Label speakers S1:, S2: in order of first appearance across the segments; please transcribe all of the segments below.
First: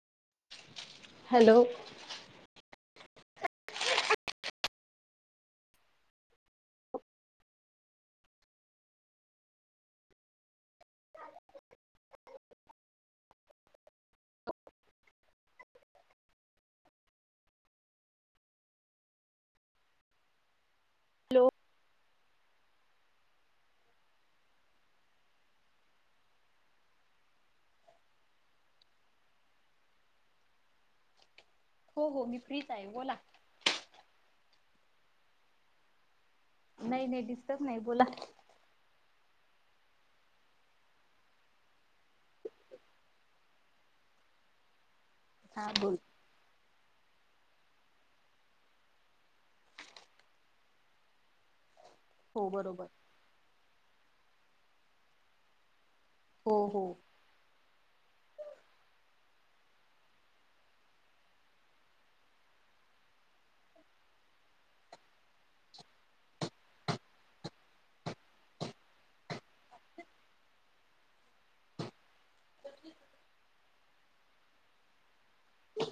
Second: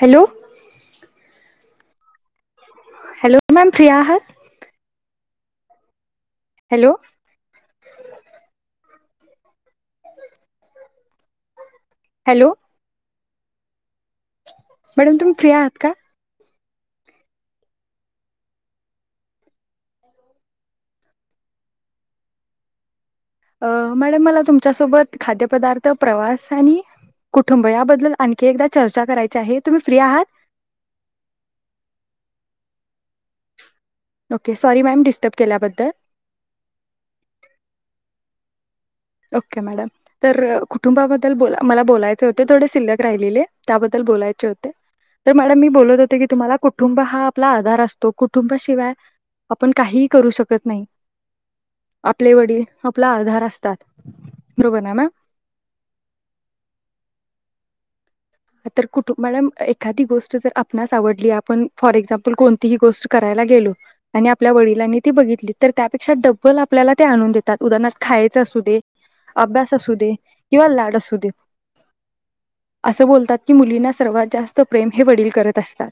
S1: [inaudible] Hello
S2: [inaudible] hello [unintelligible]
S1: hello ma'am free आहात का? Hello [unintelligible] [unintelligible] hello madam तुम्ही फ्री आहात का?
S2: हॅलो
S1: अ मॅडम मला तुमच्या सोबत खाद्य पदार्थ प्रवास आणि कुटुंब या बद्दल आणखी एकदा चर्चा करायची आहे तुम्ही फ्री आहात?
S2: हो, हो मी फ्रीचं आहे बोला.
S1: ओके सॉरी मॅडम डिस्टर्ब केल्याबद्दल.
S2: नाही नाही डिस्टर्ब नाही बोला.
S1: ओके मॅडम, तर कुटुंबा बद्दल मला बोलायचे होते. थोडे शिल्लक राहिलेले त्याबद्दल बोलायचे होते. तर मॅडम मी
S2: हा बोल
S1: बोलत होती की तुम्हाला कुठ कुटुंब हा आपला आधार असतो कुटुंबाशिवाय आपण काहीही करू शकत नाही. आपले
S2: हो
S1: वडील
S2: बरोबर
S1: आपला आधार असतात. बरोबर ना मॅम?
S2: हो, हो
S1: हा तर कुट, मॅडम एखादी गोष्ट जर आपणास आवडली आपण फॉर एक्झाम्पल कोणती गोष्ट करायला गेलो आणि आपल्या वडिलांनी ती बघितलं त्यापेक्षा डबल आपल्याला त्या आणून देणार उदाहरणात खायचं असूदे, अभ्यास असुदे किंवा लाड असूदे असं कोणतंच त्यात की मुलींना सर्वात जास्त प्रेम हे वडील करत असतात.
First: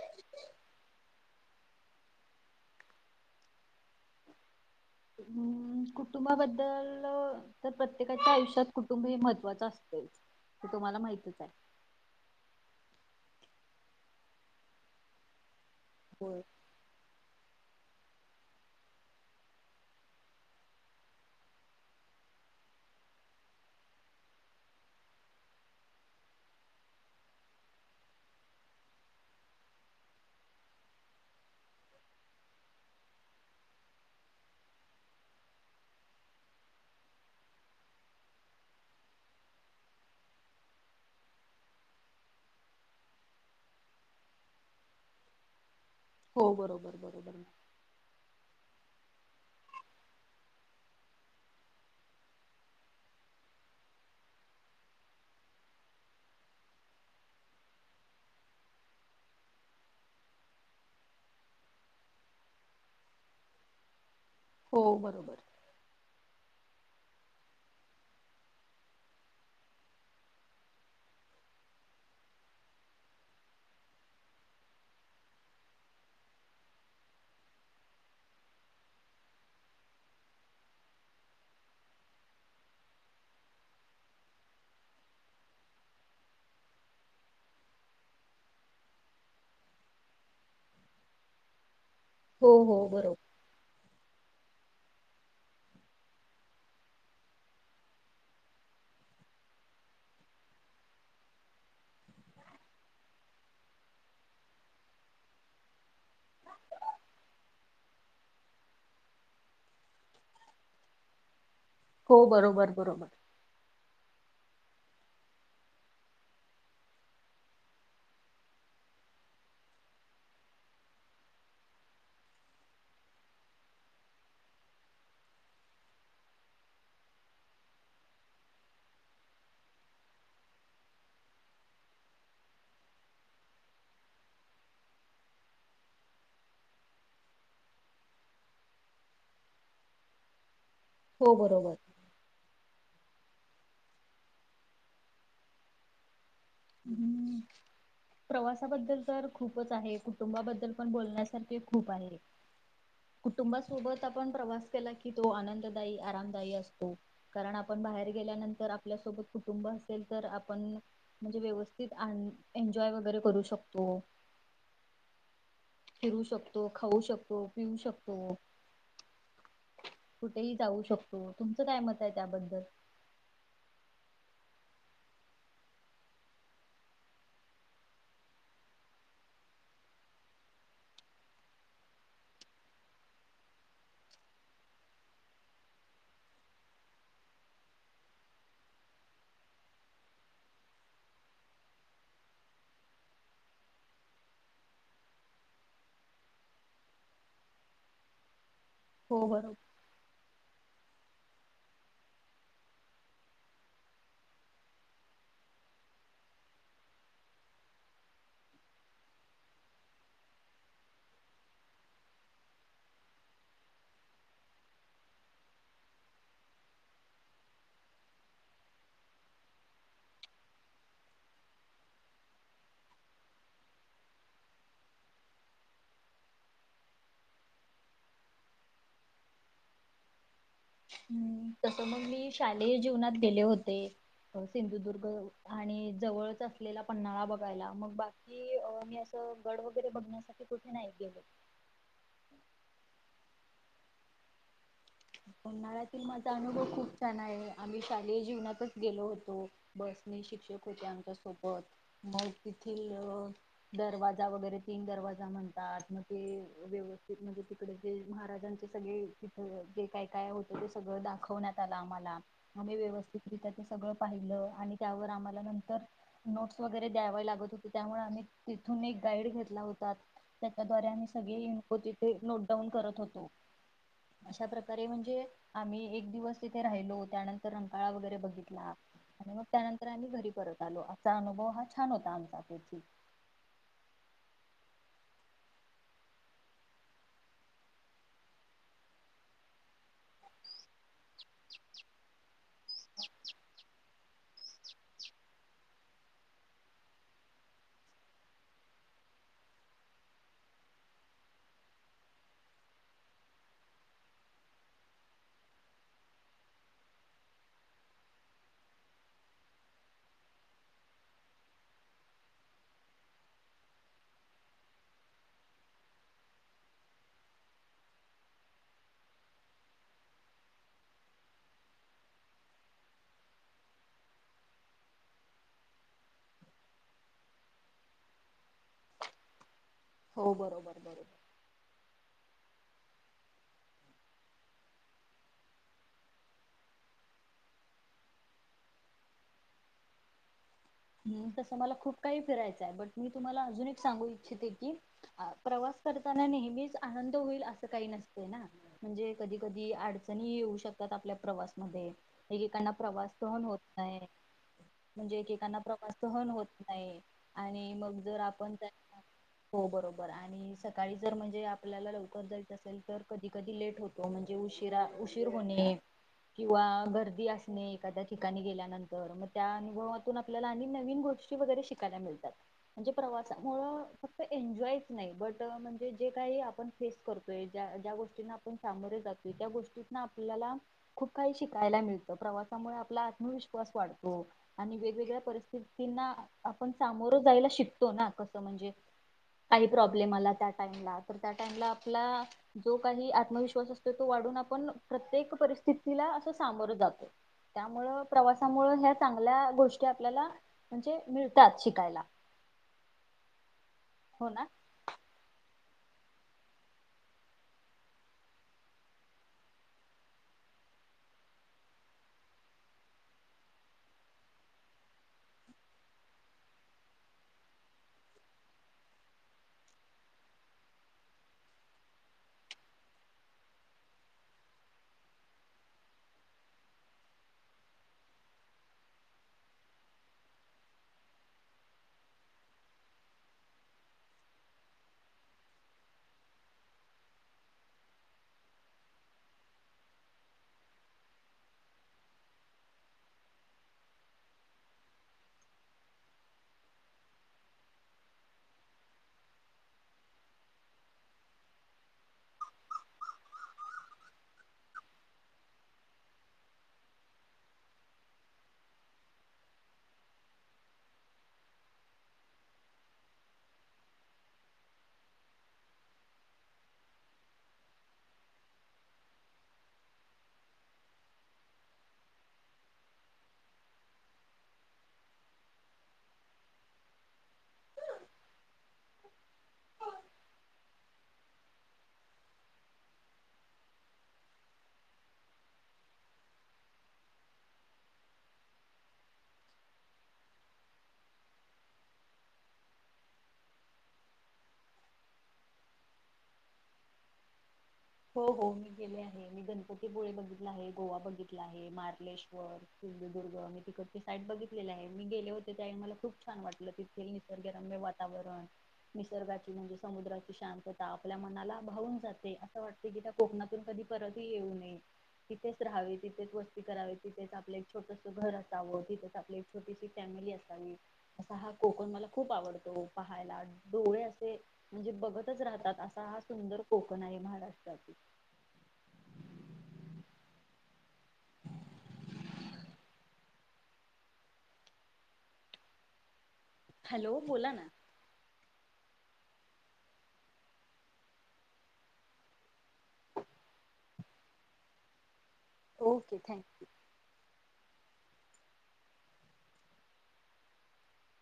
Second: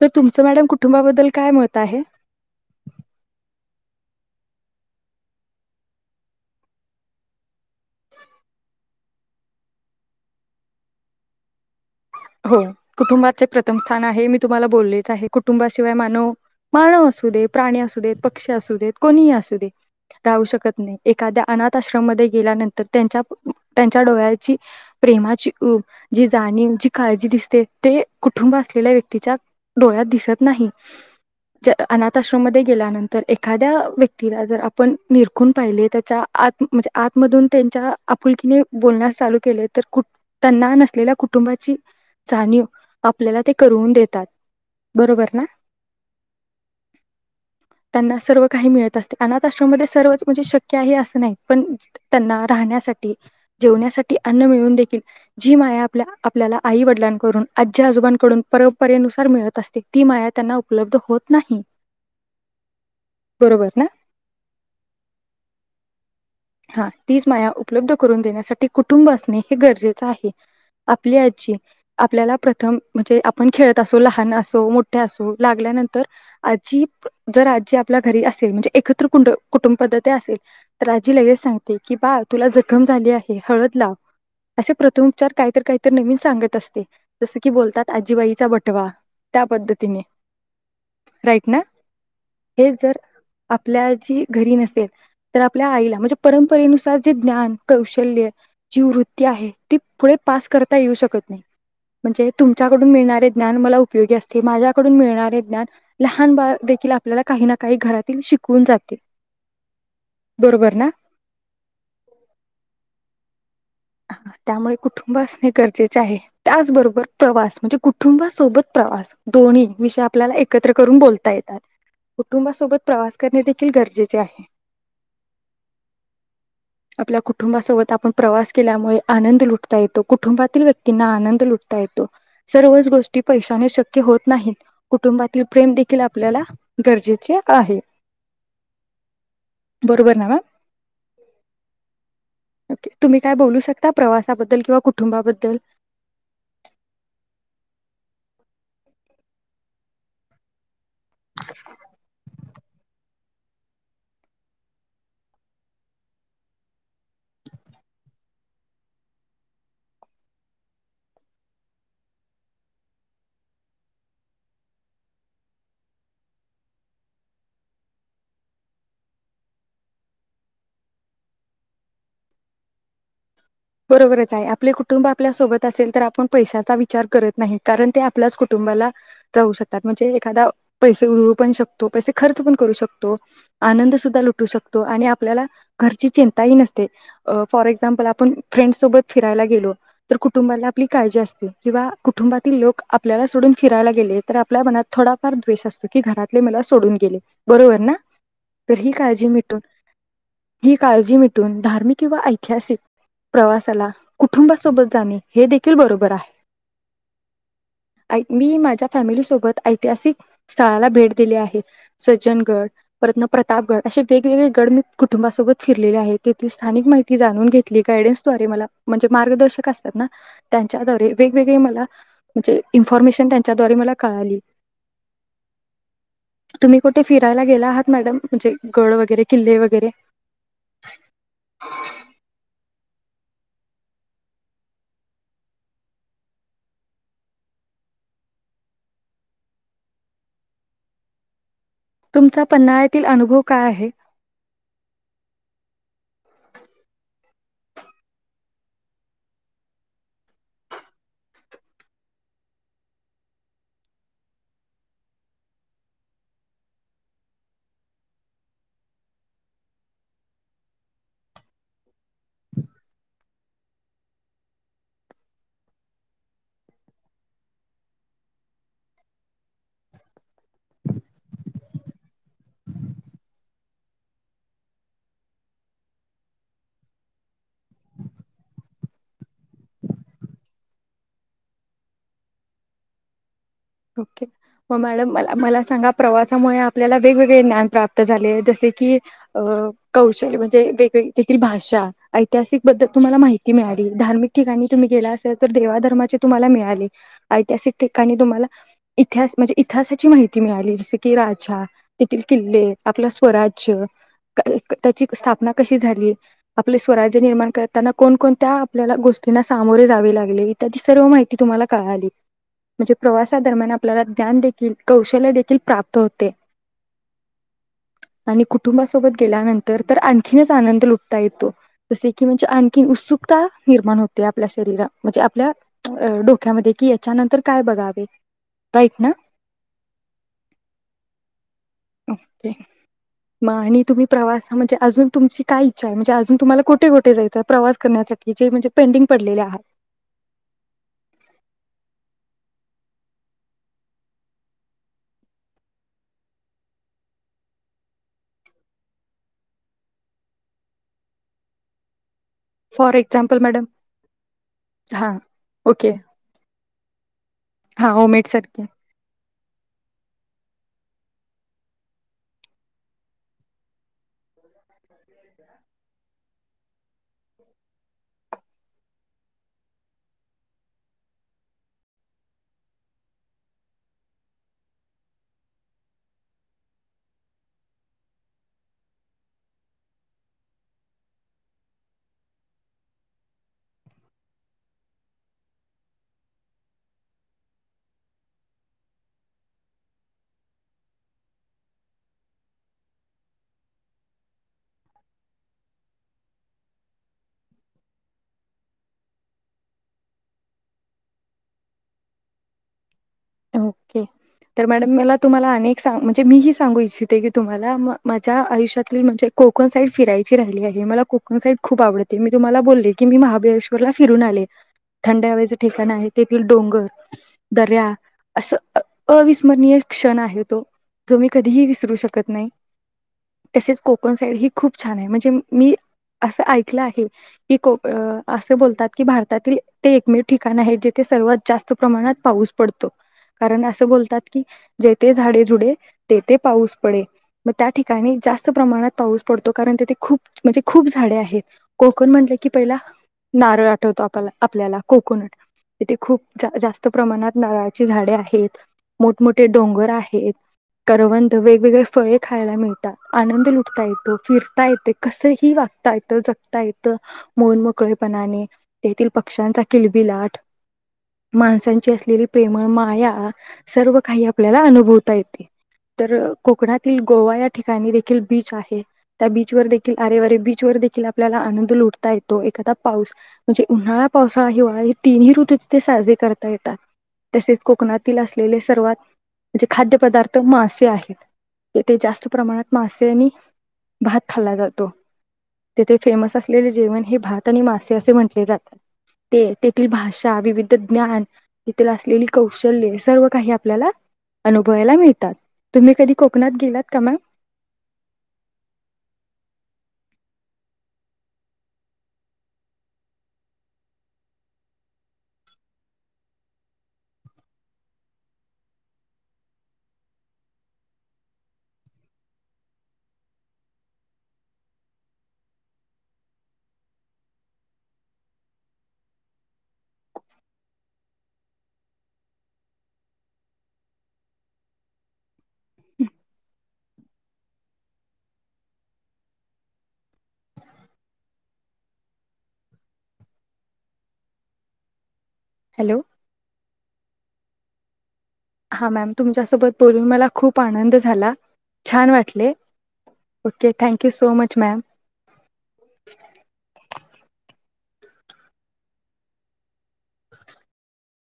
S1: तर तुमचं मॅडम कुटुंबाबद्दल काय मत आहे?
S2: हं कुटुंबाबद्दल तर प्रत्येकाच्या आयुष्यात कुटुंब हे महत्वाच असतंय. हे तुम्हाला माहीतच आहे.
S1: हो कुटुंबाचे प्रथम स्थान आहे, मी तुम्हाला बोललेच आहे. कु कुटुंबाशिवाय मानव,
S2: होय
S1: मानव असू दे प्राणी असु देत, पक्षी असु देत, कोणीही असु दे राहू शकत नाही. एखाद्या अनाथ आश्रममध्ये गेल्यानंतर त्यांच्या त्यांच्या डोळ्यांची प्रेमाची प्रेमाची ऊब जी, जाणीव जी काळजी दिसते जे कुटुंब असलेले व्यक्तीच्या डोळ्यात दिसत नाही. अनाथ आश्रमामध्ये गेल्यानंतर एखाद्या व्यक्तीला जर आपण निरखून पाहिले तर, त्याच्या आत मधून त्यांच्या आपुलकीने बोलण्यास चालू केले तर त्यांना नसलेल्या कुटुंबाची जाणीव आपल्याला ते करवून देतात बरोबर ना?
S2: हो बरोबर बरोबर
S1: त्यांना सर्व काही मिळत अस अनाथ आश्रममध्ये सर्वच म्हणजे शक्य आहे असं नाही पण त्यांना राहण्यासाठी जेवण्यासाठी अन्न मिळून देखील जी माया आपल्या आपल्याला आई वडिलांकडून, आजी आजोबांकडून परंपरेनुसार मिळत असते ती माया त्यांना उपलब्ध होत नाही. बरोबर ना?
S2: हो, बरोबर.
S1: हा तीच माया उपलब्ध करून देण्यासाठी कुटुंब असणे हे गरजेचं आहे आपली आजी आपल्याला प्रथम म्हणजे आपण खेळत असो लहान असो मोठ्या असो लागल्यानंतर आजी जर आजी आपल्या घरी असेल म्हणजे एकत्र कुं कुटुंब पद्धती असेल तर जी लगेच सांगते, की बा तुला जखम झाली आहे हळद लाव. असे प्रथम उपचार काही तर काही तर नवीन सांगत असते. जसं की बोलतात आजीबाईचा बटवा त्या पद्धतीने. राईट ना?
S2: हो
S1: हे
S2: हो
S1: जर
S2: बरोबर
S1: आपल्या जी घरी नसेल, तर आपल्या आईला म्हणजे परंपरेनुसार जे ज्ञान कौशल्य जी वृत्ती आहे ती पुढे पास करता येऊ शकत नाही. म्हणजे तुमच्याकडून मिळणारे ज्ञान मला उपयोगी असते माझ्याकडून मिळणारे ज्ञान लहान बाळ देखील आपल्याला काही ना काही घरातील शिकवून जाते. बरोबर ना?
S2: हो बरोबर, बरोबर.
S1: त्यामुळे कुटुंब असणे गरजेचे आहे त्याचबरोबर प्रवास म्हणजे कुटुंबासोबत प्रवास दोन्ही विषय आपल्याला एकत्र करून बोलता येतात. कुटुंबासोबत प्रवास करणे देखील गरजेचे आहे. आपल्या कुटुंबासोबत आपण प्रवास केल्यामुळे आनंद लुटता येतो, कुटुंबातील व्यक्तींना आनंद लुटता येतो, सर्वच गोष्टी पैशाने शक्य होत नाहीत. कुटुंबातील प्रेम देखील आपल्याला गरजेचे आहे. बरोबर ना मॅम?
S2: हो, बरोबर.
S1: ओके तुम्ही काय बोलू शकता प्रवासाबद्दल किंवा कुटुंबाबद्दल?
S2: हम्म प्रवासाबद्दल तर खूपच आहे, कुटुंबाबद्दल पण बोलण्यासारखे खूप आहे. कुटुंबासोबत आपण प्रवास केला की, तो आनंददायी, आरामदायी असतो. कारण आपण बाहेर गेल्यानंतर आपल्यासोबत कुटुंब असेल, तर आपण म्हणजे व्यवस्थित आ एन्जॉय वगैरे करू शकतो. फिरू शकतो, खाऊ शकतो, पिऊ शकतो कुठेही जाऊ शकतो. तुमचं काय मत आहे त्याबद्दल?
S1: बरोबरच आहे आपले कुटुंब आपल्यासोबत असेल तर आपण पैशाचा विचार करत नाही. कारण ते आपल्याच कुटुंबाला जाऊ शकतात, म्हणजे एखादा पैसे उधळू पण शकतो. पैसे खर्च पण करू शकतो आनंद सुद्धा लुटू शकतो आणि आपल्याला घरची चिंताही नसते. फॉर एक्झाम्पल आपण फ्रेंड सोबत फिरायला गेलो, तर कुटुंबाला आपली काळजी असते. किंवा कुटुंबातील लोक आपल्याला सोडून फिरायला गेले, तर आपल्या मनात थोडाफार द्वेष असतो, की घरातले मला सोडून गेले. बरोबर ना? तर ही
S2: हो
S1: काळजी मिटून
S2: बरोबर.
S1: ही काळजी मिटून धार्मिक किंवा ऐतिहासिक प्रवासाला कुटुंबासोबत जाणे हे देखील बरोबर आहे, आइ मी माझ्या फॅमिलीसोबत ऐतिहासिक स्थळाला भेट दिली आहे सज्जनगड, परतन प्रतापगड असे वेगवेगळे गड मी कुटुंबासोबत फिरलेले आहे तेथील स्थानिक माहिती जाणून घेतली गायडन्स तो वरी म्हणे मार्गदर्शक असतात ना त्यांच्याद्वारे वेग-वेगळे मला म्हणजे इन्फॉर्मेशन त्यांच्या द्वारे मला कळाली, तुम्ही कुठे फिरायला गेला आहात मॅडम? म्हणजे गड वगैरे, किल्ले वगैरे?
S2: हम् तसं मग मी शालेय जीवनात गेले होते, सिंधुदुर्ग आणि जवळच असलेला पन्हाळा बघायला मग, बाकी मी असं गड वगैरे बघण्यासाठी कुठे नाही गेले.
S1: तुमचा पन्नाळ्यातील अनुभव काय आहे?
S2: उन्हाळ्यातील माझा अनुभव खूप छान आहे, आम्ही शालेय जीवनातच गेलो होतो, बसने शिक्षक होते आमच्या सोबत मग, तिथील दरवाजा वगैरे, तीन दरवाजा म्हणतात मग ते व्यवस्थित म्हणजे तिकडे, ते महाराजांचे सगळे तिथं ते काय-काय होत ते सगळं दाखवण्यात आलं आम्हाला आम्ही व्यवस्थितरित्या ते सगळं पाहिलं आणि त्यावर आम्हाला नंतर नोट्स वगैरे द्यावे लागत होते, त्यामुळे आम्ही तिथून एक गाइड घेतला होता, त्याच्याद्वारे आम्ही सगळे इम्पॉजिट नोटडाऊन करत होतो, अशा प्रकार रे म्हणजे आम्ही एक दिवस तिथे राहिलो त्यानंतर रंकाळा वगैरे बघितला आणि मग त्यानंतर आम्ही घरी परत आलो अमचा अनुभव हा छान होता आमचा क्वचित
S1: ओके मग मॅडम मला मला सांगा प्रवासामुळे आपल्याला वेग-वेगळे ज्ञान प्राप्त झाले जसे की अ कौशल म्हणजे वेग-वेगळी भाषा ऐतिहासिक बद्दल तुम्हाला माहिती मिळाली धार्मिक ठिकाणी तुम्ही गेला असाल तर देवा धर्माचे तुम्हाला मिळाले, ऐतिहासिक ठिकाणी तुम्हाला इतिहास म्हणजे इतिहासाची माहिती मिळाली जसे की राजा, तेथील किल्ले, आपलं स्वराज्य क त्याची स्थापना कशी झाली, आपले स्वराज्य निर्माण करताना कोण कोणत्या आपल्याला गोष्टींना सामोरे जावे लागले, त्याची सर्व माहिती तुम्हाला कळाली म्हणजे प्रवास त्या दरम्यान आपल्याला ज्ञान देखील, कौशल्य देखील प्राप्त होते आणि कुटुंबासोबत गेल्यानंतर तर आणखीनच आनंद लुटता येतो जसे की म्हणजे आणखीन उत्सुकता निर्माण होते आपल्या शरीरा म्हणजे आपल्या अ डोक्यामध्ये कि याच्यानंतर काय बघावे? राईट ना?
S2: हो बरोबर-बरोबर
S1: म आणि तुम्ही प्रवास ह म्हणजे अजून तुमची काय इच्छा आहे म्हणजे अजून तुम्हाला कुठे-कुठे जायचं प्रवास करण्यासाठी जे म्हणजे पेंडिंग पडलेले आहात?
S2: हम्! तसं मला खूप काही फिरायचं आहे, बट मी तुम्हाला अजून एक सांगू इच्छिते की प्रवास करताना नेहमीच आनंद होईल असं काही नसते ना! म्हणजे कधी-कधी अडचणी येऊ शकतात आपल्या प्रवासमध्ये एकेकांना
S1: फॉर
S2: प्रवास
S1: एक्झाम्पल
S2: सहण होत
S1: मॅडम
S2: नाही
S1: हा
S2: म्हणजे एकेकांना
S1: ओके
S2: प्रवाससहन होत नाही आणि
S1: हा
S2: मग जर
S1: ओमेट
S2: आपण
S1: सारखे
S2: त्यांना हो बरोबर आणि सकाळी जर म्हणजे आपल्याला लवकर जायच असेल तर कधी-कधी लेट होतो म्हणजे उशीरा उशीर होणे किंवा गर्दी असणे, एखाद्या ठिकाणी गेल्यानंतर मग त्या अनुभवातून आपल्याला आणि नवीन गोष्टी वगैरे शिकायला मिळतात म्हणजे प्रवासामुळे फक्त एन्जॉयच नाही, बट म्हणजे जे काही आपन फेस करतोय ज्या ज्या गोष्टींना आपण सामोरे जातोय त्या गोष्टीतन आपल्याला खूप काही शिकायला मिळतं प्रवासामुळे आपला आत्मविश्वास वाढतो आणि वेगवेगळ्या परीस्थित्ती ना आपण सामोरं जायला शिकतो ना कसं म्हणजे काही प्रॉब्लेम आला त्या टाइमला तर त्या टाइमला आपला जो काही आत्मविश्वास असतो तो वाढून आपण प्रत्येक परिस्थितीला असं सामोर जातोय त्यामुळं, प्रवासामुळे ह्या चांगल्या गोष्टया आपल्याला म्हणजे मिळतात शिकायला
S1: ओके!
S2: हो ना.
S1: तर मॅडम मला तुम्हाला अनेक सांग म्हणजे मी ही सांगू इच्छिते की तुम्हाला म माझ्या आयुष्यातील म्हणजे कोकण साइड फिरायची राहिली आहे, मला कोकण साइड खूप आवडते मी तुम्हाला बोलले की, मी महाबळेश्वरला फिरून आले, थंड हवेचे ठिकाण आहे तेथील डोंगर, दर्या असं अ अविस्मरणीय क्षण आहे तो जो मी कधीही विसरू शकत नाही तसेच कोकण साईड ही खूप छान आहे, म्हणजे मी असं ऐकलं आहे की को असं बोलतात की भारतातील ते एकमेव ठिकाण आहे जिथे सर्वात जास्त प्रमाणात पाऊस पडतो. कारण असं बोलतात की जेथे झाडे झुडे, तेथे पाऊस पडे, मग त्या ठिकाणी जास्त प्रमाणात पाऊस पडतो कारण तेथे खूप म्हणजे खूप झाडे आहेत कोकण म्हटले की पहिला नारळ आठवतो आपला आपल्याला कोकोणट, इथे खूप जा जास्त प्रमाणात नारळ झाडे आहेत मोठमोठे डोंगर आहेत करवंद वेगवेगळे फळे खायला मिळतात आनंद लुटता येतो फिरता येते कसे ही वागता येतं, जगता येतं मोन मोकळेपणाने तेथील पक्ष्यांचा किलबि लाट माणसांची असलेली प्रेमळं, माया सर्व काही आपल्याला अनुभवता येते तर कोकणातील गोवा या ठिकाणी देखील बीच आहे त्या बीचवर देखील आरेवरे बीचवर देखील आपल्याला आनंद लुटता येतो एखादा पाऊस म्हणजे उन्हाळा, पावसा, हिवाळा हे तिन्ही ऋतू तिथे साजरे करता येतात. तसेच कोकणातील असलेले सर्वात म्हणजे खाद्यपदार्थ मासे आहेत, तेथे जास्त प्रमाणात मासे आणि भात खाल्ला जातो, तेथे फेमस असलेले जेवण हे भात आणि मासे असे म्हटले जातात ते तेथील भाषा, विविध ज्ञान तिथं असलेली कौशल्य सर्व काही आपल्याला अनुभवायला मिळतात, तुम्ही कधी कोकणात गेलात का मॅम?
S2: हो हो मी गेले आहे मी गणपतीपुळे बघितला आहे गोवा बघितला आहे मार्लेश्वर सिंधुदुर्ग मी तिकडचे साइड बघितलेली आहे मी गेले होते त्यावेळी मला खूप छान वाटलं तिथे निसर्गरम्य वातावरण निसर्गाची म्हणजे समुद्राची शांतता आपल्या मनालाभावून जाते. क त्या कोकणातून कधी परत ह येऊ नये तिथेच राहावे, तिथेच वस्ती करावी, तिथेच आपलं एक छोटस घर असावं, तिथेच आपली एक छोटीशी फॅमिली असावी, असा हा कोकण मला खूप आवडतो, पहायला डोळे असे म्हणजे बघतच राहतात असा हा सुंदर कोकण आहे महाराष्ट्र काय ते?
S1: हॅलो!
S2: हॅलो, बोला ना!
S1: हा मॅम, तुमच्यासोबत बोलून मला खूप आनंद झाला छान वाटले okay thank you so much ma'am!
S2: Okay thank you!